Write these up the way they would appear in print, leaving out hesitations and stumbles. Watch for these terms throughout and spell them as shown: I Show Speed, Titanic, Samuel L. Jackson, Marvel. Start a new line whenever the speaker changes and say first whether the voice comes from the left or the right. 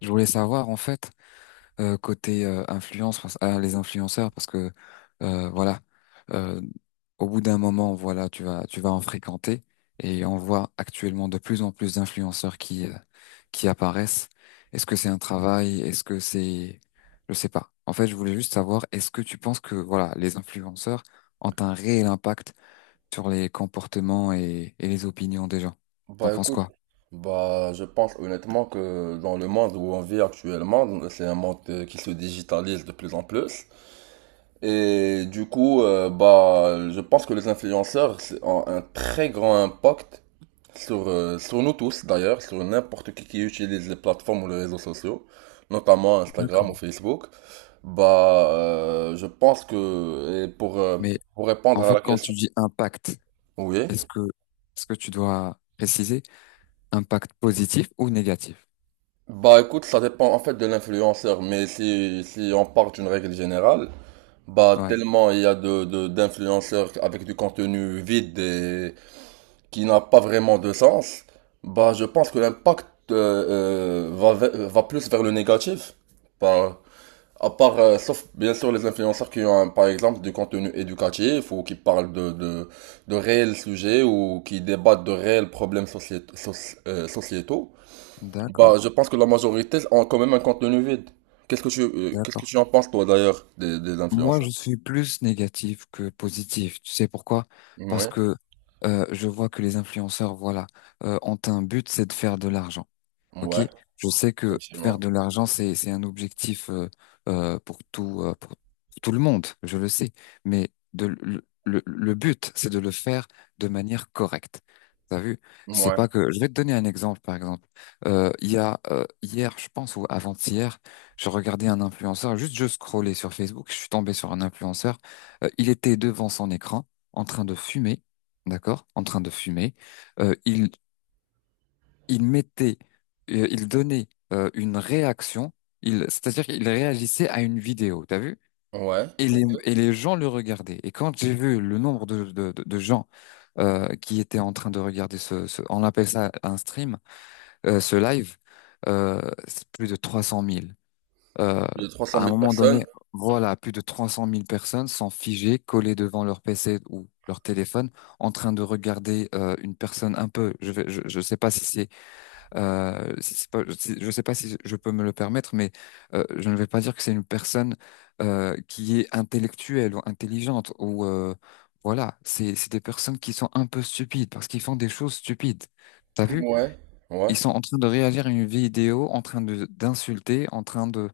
left: Je voulais savoir en fait, côté influence ah, les influenceurs parce que voilà, euh, au bout d'un moment, voilà, tu vas en fréquenter, et on voit actuellement de plus en plus d'influenceurs qui apparaissent. Est-ce que c'est un travail? Est-ce que c'est, je sais pas. En fait, je voulais juste savoir, est-ce que tu penses que, voilà, les influenceurs ont un réel impact sur les comportements et les opinions des gens? T'en
right: Bah
left: penses
right: écoute,
left: quoi?
right: bah je pense honnêtement que dans le monde où on vit actuellement, c'est un monde qui se digitalise de plus en plus. Et du coup, bah je pense que les influenceurs ont un très grand impact sur nous tous d'ailleurs, sur n'importe qui utilise les plateformes ou les réseaux sociaux, notamment Instagram ou Facebook. Bah je pense que, et pour, euh,
left: Mais
right: pour répondre
left: en
right: à
left: fait,
right: la
left: quand tu
right: question,
left: dis impact.
right: oui.
left: Est-ce que, est-ce que tu dois préciser, impact positif ou négatif?
right: Bah écoute, ça dépend en fait de l'influenceur, mais si on part d'une règle générale, bah
left: Ouais,
right: tellement il y a d'influenceurs avec du contenu vide et qui n'a pas vraiment de sens, bah je pense que l'impact va plus vers le négatif. Bah à part, sauf bien sûr les influenceurs qui ont par exemple du contenu éducatif ou qui parlent de réels sujets ou qui débattent de réels problèmes sociétaux. Bah,
left: d'accord,
right: je pense que la majorité ont quand même un contenu vide. Qu'est-ce que tu, euh, qu'est-ce que
left: d'accord.
right: tu en penses, toi, d'ailleurs, des
left: Moi,
right: influenceurs?
left: je suis plus négatif que positif. Tu sais pourquoi? Parce
right: Ouais,
left: que je vois que les influenceurs, voilà, ont un but, c'est de faire de l'argent. Ok,
right: ouais,
left: je sais que faire
right: effectivement.
left: de l'argent, c'est un objectif, pour tout, pour tout le monde, je le sais. Mais le but, c'est de le faire de manière correcte. T'as vu? C'est
right: Ouais,
left: pas, que je vais te donner un exemple, par exemple. Il y a, hier, je pense, ou avant-hier, je regardais un influenceur. Juste, je scrollais sur Facebook, je suis tombé sur un influenceur. Il était devant son écran, en train de fumer, d'accord? En train de fumer. Euh, il il mettait, il donnait une réaction, il, c'est-à-dire qu'il réagissait à une vidéo, t'as vu?
right: ouais,
left: Et les,
right: ok.
left: et les gens le regardaient. Et quand j'ai vu le nombre de gens qui étaient en train de regarder ce, on appelle ça un stream, ce live, euh, c'est plus de 300 000. Euh,
right: Il y a 300
left: à un
right: 000
left: moment donné,
right: personnes.
left: voilà, plus de 300 000 personnes sont figées, collées devant leur PC ou leur téléphone, en train de regarder une personne un peu, je sais pas si c'est, je ne sais pas si je peux me le permettre, mais je ne vais pas dire que c'est une personne qui est intellectuelle ou intelligente, ou voilà. C'est des personnes qui sont un peu stupides parce qu'ils font des choses stupides. T'as vu?
right: Ouais, ouais.
left: Ils sont en train de réagir à une vidéo, en train de d'insulter, en train de,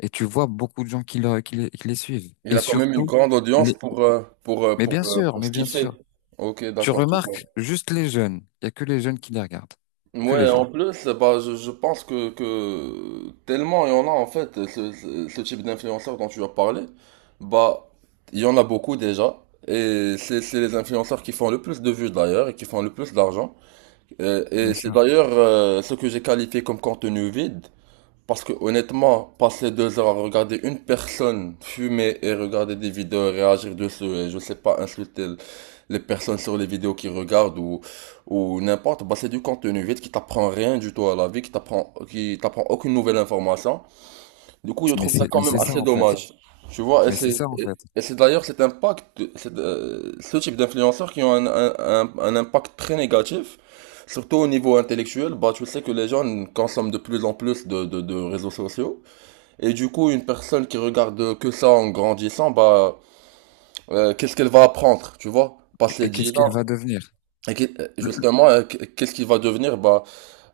left: et tu vois beaucoup de gens qui les suivent.
right: Il
left: Et
right: a quand même une
left: surtout,
right: grande audience
left: les...
right: pour, euh, pour, euh,
left: mais bien
right: pour, euh,
left: sûr,
right: pour
left: mais
right: ce qu'il
left: bien
right: fait.
left: sûr.
right: Ok,
left: Tu
right: d'accord.
left: remarques juste les jeunes. Il y a que les jeunes qui les regardent, que les
right: Ouais,
left: jeunes,
right: en plus, bah, je pense que tellement il y en a en fait, ce type d'influenceurs dont tu as parlé, bah, il y en a beaucoup déjà, et c'est les influenceurs qui font le plus de vues d'ailleurs, et qui font le plus d'argent, et
left: bien
right: c'est
left: sûr.
right: d'ailleurs ce que j'ai qualifié comme contenu vide, parce que honnêtement, passer deux heures à regarder une personne fumer et regarder des vidéos réagir dessus et je sais pas insulter les personnes sur les vidéos qu'ils regardent ou n'importe, bah c'est du contenu vide qui t'apprend rien du tout à la vie, qui t'apprend aucune nouvelle information. Du coup, je
left: Mais
right: trouve ça
left: c'est
right: quand
left: mais
right: même
left: c'est ça
right: assez
left: en fait.
right: dommage. Tu vois,
left: Mais c'est ça en
right: et-
left: fait.
right: et c'est d'ailleurs cet impact, ce type d'influenceurs qui ont un impact très négatif, surtout au niveau intellectuel. Bah, tu sais que les jeunes consomment de plus en plus de réseaux sociaux. Et du coup, une personne qui regarde que ça en grandissant, bah, qu'est-ce qu'elle va apprendre, tu vois? Passer
left: Et qu'est-ce
right: 10 ans.
left: qu'elle va devenir? Le- le-
right: Justement, qu'est-ce qu'il va devenir? Bah,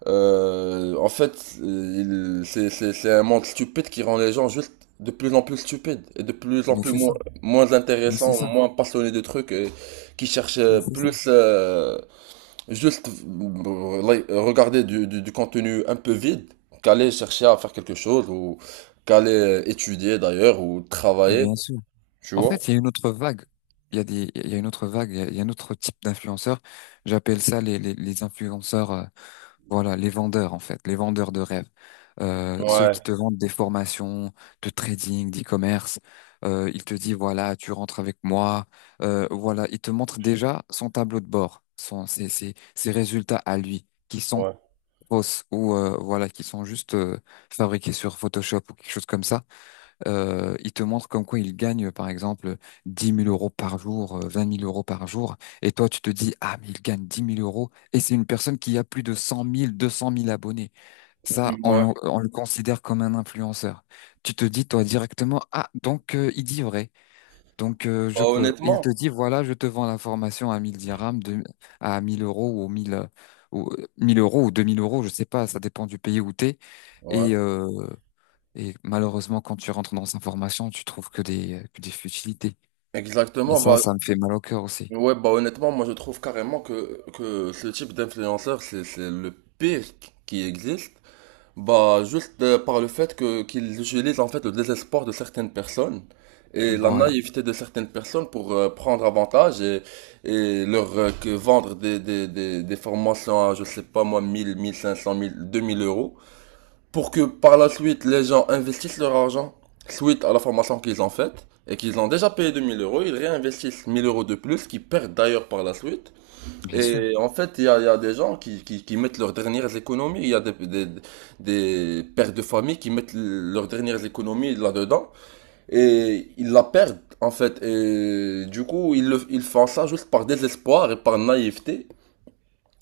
right: en fait, c'est un monde stupide qui rend les gens juste de plus en plus stupides et de plus en
left: Mais
right: plus
left: c'est
right: moins,
left: ça,
right: moins
left: mais c'est
right: intéressants,
left: ça,
right: moins passionnés de trucs, et qui cherchent
left: mais c'est ça.
right: plus juste like, regarder du, du contenu un peu vide qu'aller chercher à faire quelque chose ou qu'aller étudier d'ailleurs ou
left: Et bien
right: travailler,
left: sûr.
right: tu
left: En
right: vois?
left: fait, il y a une autre vague. Il y a une autre vague. Il y a un autre type d'influenceurs. J'appelle ça les influenceurs. Voilà, les vendeurs en fait, les vendeurs de rêves. Ceux
right: Ouais,
left: qui te vendent des formations de trading, d'e-commerce. Ils te disent, voilà, tu rentres avec moi. Voilà, ils te montrent déjà son tableau de bord, son, ses résultats à lui, qui sont
right: ouais.
left: fausses, ou voilà, qui sont juste fabriquées sur Photoshop ou quelque chose comme ça. Ils te montrent comme quoi ils gagnent par exemple 10 000 euros par jour, 20 000 euros par jour, et toi tu te dis, ah, mais il gagne 10 000 euros et c'est une personne qui a plus de 100 000, 200 000 abonnés. Ça,
right: Ouais.
left: on le considère comme un influenceur. Tu te dis toi directement, ah, donc, il dit vrai. Donc, je
right: Bah,
left: peux. Il te
right: honnêtement,
left: dit, voilà, je te vends la formation à 1 000 dirhams, à 1 000 euros, ou 1 000, ou 1 000 euros, ou 2 000 euros, je sais pas, ça dépend du pays où t'es.
right: ouais.
left: Et, euh, et malheureusement, quand tu rentres dans sa formation, tu trouves que des futilités. Et
right: Exactement,
left: ça,
right: bah.
left: ça me fait mal au cœur aussi.
right: Ouais, bah honnêtement, moi je trouve carrément que ce type d'influenceur, c'est le pire qui existe. Bah juste par le fait que qu'ils utilisent en fait le désespoir de certaines personnes et la
left: Voilà,
right: naïveté de certaines personnes pour prendre avantage et leur que vendre des formations à, je sais pas moi, mille mille cinq cents mille deux mille euros pour que par la suite les gens investissent leur argent suite à la formation qu'ils ont faite et qu'ils ont déjà payé 2000 euros, ils réinvestissent 1000 euros de plus qu'ils perdent d'ailleurs par la suite.
left: bien sûr.
right: Et en fait, il y a des gens qui mettent leurs dernières économies, il y a des pères de famille qui mettent leurs dernières économies là-dedans et ils la perdent en fait. Et du coup, ils font ça juste par désespoir et par naïveté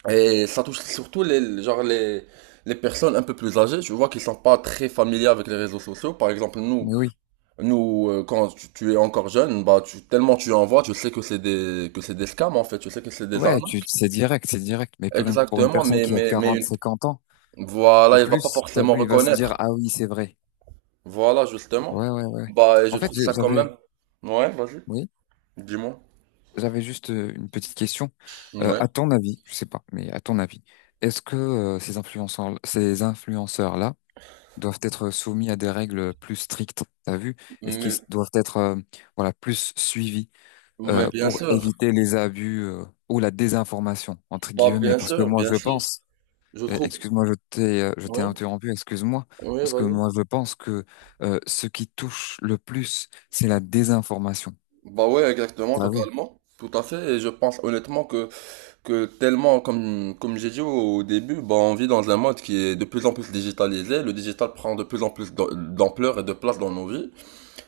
right: et ça touche surtout genre les personnes un peu plus âgées. Je vois qu'ils sont pas très familiers avec les réseaux sociaux. Par exemple, nous,
left: Mais oui.
right: quand tu es encore jeune, bah, tellement tu en vois, tu sais que c'est des scams, en fait. Tu sais que c'est des
left: Ouais, tu,
right: arnaques.
left: c'est direct, c'est direct. Mais pour une
right: Exactement,
left: personne
right: mais,
left: qui a
right: mais, mais
left: 40, 50 ans
right: voilà,
left: ou
right: il va pas
left: plus, t'as
right: forcément
left: vu, il va se dire,
right: reconnaître.
left: ah oui, c'est vrai.
right: Voilà, justement.
left: Ouais, ouais, ouais.
right: Bah, et je
left: En fait,
right: trouve ça quand
left: j'avais,
right: même. Ouais, vas-y.
left: oui.
right: Dis-moi.
left: J'avais juste une petite question.
right: Ouais.
left: À ton avis, je sais pas, mais à ton avis, est-ce que ces influenceurs, ces influenceurs-là doivent être soumis à des règles plus strictes, t'as vu? Est-ce qu'ils
right: Mais,
left: doivent être, voilà, plus suivis,
right: mais bien
left: pour
right: sûr.
left: éviter les abus, ou la désinformation entre
right: Bah,
left: guillemets?
right: bien
left: Parce que
right: sûr,
left: moi,
right: bien
left: je
right: sûr.
left: pense,
right: Je trouve.
left: excuse-moi, je t'ai
right: Oui,
left: interrompu, excuse-moi,
right: oui,
left: parce que
right: vas-y.
left: moi, je pense que, ce qui touche le plus, c'est la désinformation.
right: Bah ouais, exactement,
left: T'as vu?
right: totalement. Tout à fait. Et je pense honnêtement que, tellement, comme j'ai dit au début, bah on vit dans un monde qui est de plus en plus digitalisé. Le digital prend de plus en plus d'ampleur et de place dans nos vies.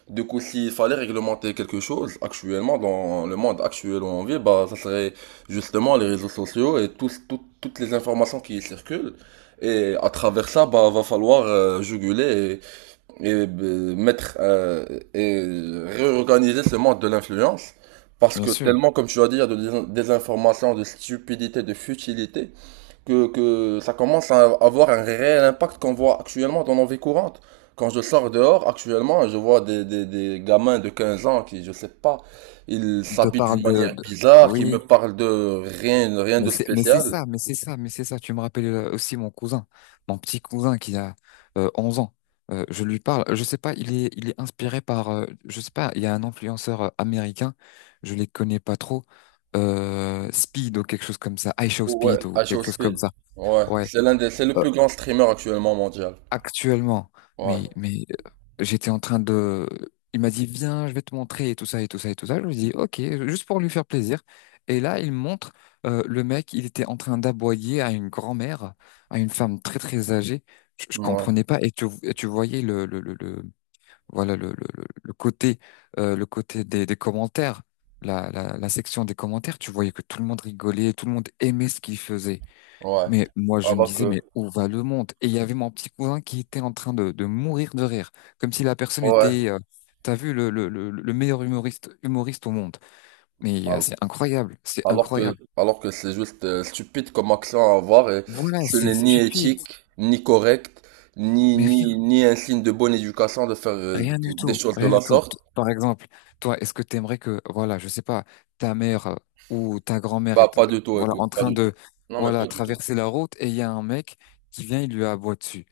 right: Du coup, s'il fallait réglementer quelque chose actuellement dans le monde actuel où on vit, bah ça serait justement les réseaux sociaux et toutes les informations qui y circulent. Et à travers ça, bah va falloir juguler et mettre et réorganiser ce monde de l'influence parce
left: Bien
right: que
left: sûr.
right: tellement comme tu vas dire de désinformation, de stupidité, de futilité que ça commence à avoir un réel impact qu'on voit actuellement dans nos vies courantes. Quand je sors dehors actuellement, je vois des gamins de 15 ans qui, je sais pas, ils
left: On te
right: s'habillent d'une
left: parle
right: manière bizarre, qui
left: oui,
right: me parlent de rien, rien
left: mais
right: de
left: c'est
right: spécial.
left: ça, mais c'est ça, mais c'est ça. Tu me rappelles aussi mon cousin, mon petit cousin qui a 11 ans. Je lui parle, je sais pas, il est inspiré par, je sais pas, il y a un influenceur américain, je les connais pas trop, Speed ou quelque chose comme ça, I Show
right: Ouais,
left: Speed ou
right: à
left: quelque chose comme
right: Speed.
left: ça.
right: Ouais,
left: Ouais,
right: c'est le plus grand streamer actuellement mondial.
left: actuellement.
right: Ouais.
left: Mais j'étais en train de. Il m'a dit, viens, je vais te montrer, et tout ça et tout ça et tout ça. Je lui dis, ok, juste pour lui faire plaisir. Et là, il montre, le mec, il était en train d'aboyer à une grand-mère, à une femme très très âgée. Je
right: Ouais.
left: comprenais pas. Et tu voyais voilà le côté, le côté des commentaires, la section des commentaires. Tu voyais que tout le monde rigolait, tout le monde aimait ce qu'il faisait.
right: Ouais.
left: Mais moi, je me
right: Alors
left: disais,
right: que,
left: mais où va le monde? Et il y avait mon petit cousin qui était en train de mourir de rire, comme si la personne
right: ouais.
left: était, t'as vu, le meilleur humoriste, humoriste au monde. Mais
right: Al-
left: c'est incroyable, c'est
right: Alors que,
left: incroyable.
right: alors que c'est juste stupide comme action à avoir et
left: Voilà,
right: ce
left: c'est
right: n'est ni
left: stupide,
right: éthique, ni correct, ni,
left: mais rien,
right: ni, ni un signe de bonne éducation de faire
left: rien du
right: des
left: tout,
right: choses de
left: rien du
right: la
left: tout.
right: sorte.
left: Par exemple, toi, est-ce que t'aimerais que, voilà, je sais pas, ta mère, ou ta grand-mère
right: Bah,
left: est,
right: pas du tout,
left: voilà,
right: écoute,
left: en
right: pas
left: train
right: du tout.
left: de,
right: Non, mais pas
left: voilà,
right: du tout.
left: traverser la route, et il y a un mec qui vient, il lui aboie dessus.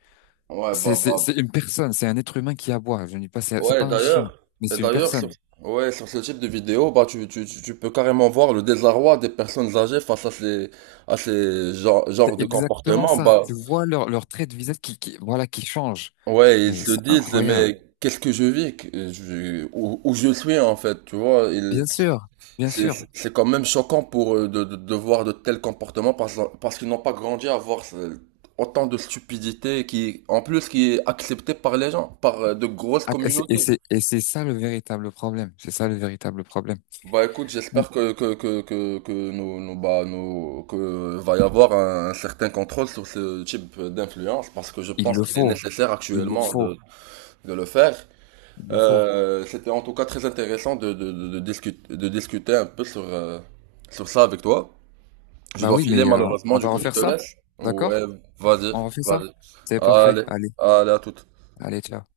right: Ouais,
left: C'est,
right: bah,
left: c'est, c'est
right: bah.
left: une personne, c'est un être humain qui aboie. Je ne dis pas, c'est
right: Ouais,
left: pas un chien, mais
right: et
left: c'est une
right: d'ailleurs, sur,
left: personne.
right: ouais, sur ce type de vidéo, bah, tu peux carrément voir le désarroi des personnes âgées face à ces genres,
left: C'est
right: genres de
left: exactement
right: comportements,
left: ça. Tu
right: bah.
left: vois leur trait de visage qui, voilà, qui change.
right: Ouais, ils
left: Mais
right: se
left: c'est
right: disent,
left: incroyable.
right: mais qu'est-ce que je vis, où je suis en fait, tu vois,
left: Bien sûr, bien
right: c'est
left: sûr.
right: c'est quand même choquant pour eux de voir de tels comportements parce qu'ils n'ont pas grandi à voir autant de stupidité qui, en plus, qui est acceptée par les gens, par de grosses
left: Ah, et c'est, et
right: communautés.
left: c'est et c'est ça le véritable problème. C'est ça le véritable problème.
right: Bah écoute,
left: Bon,
right: j'espère que nous que va y avoir un certain contrôle sur ce type d'influence parce que je
left: il
right: pense
left: le
right: qu'il est
left: faut,
right: nécessaire
left: il le
right: actuellement de
left: faut,
right: le faire.
left: il le faut.
right: C'était en tout cas très intéressant de discuter un peu sur ça avec toi. Je
left: Bah
right: dois
left: oui,
right: filer
left: mais
right: malheureusement,
left: on
right: du
left: va
right: coup je
left: refaire
right: te
left: ça,
right: laisse. Ouais,
left: d'accord?
right: vas-y,
left: On refait ça?
right: vas-y.
left: C'est parfait.
right: Allez,
left: Allez,
right: allez à toute.
left: allez, ciao.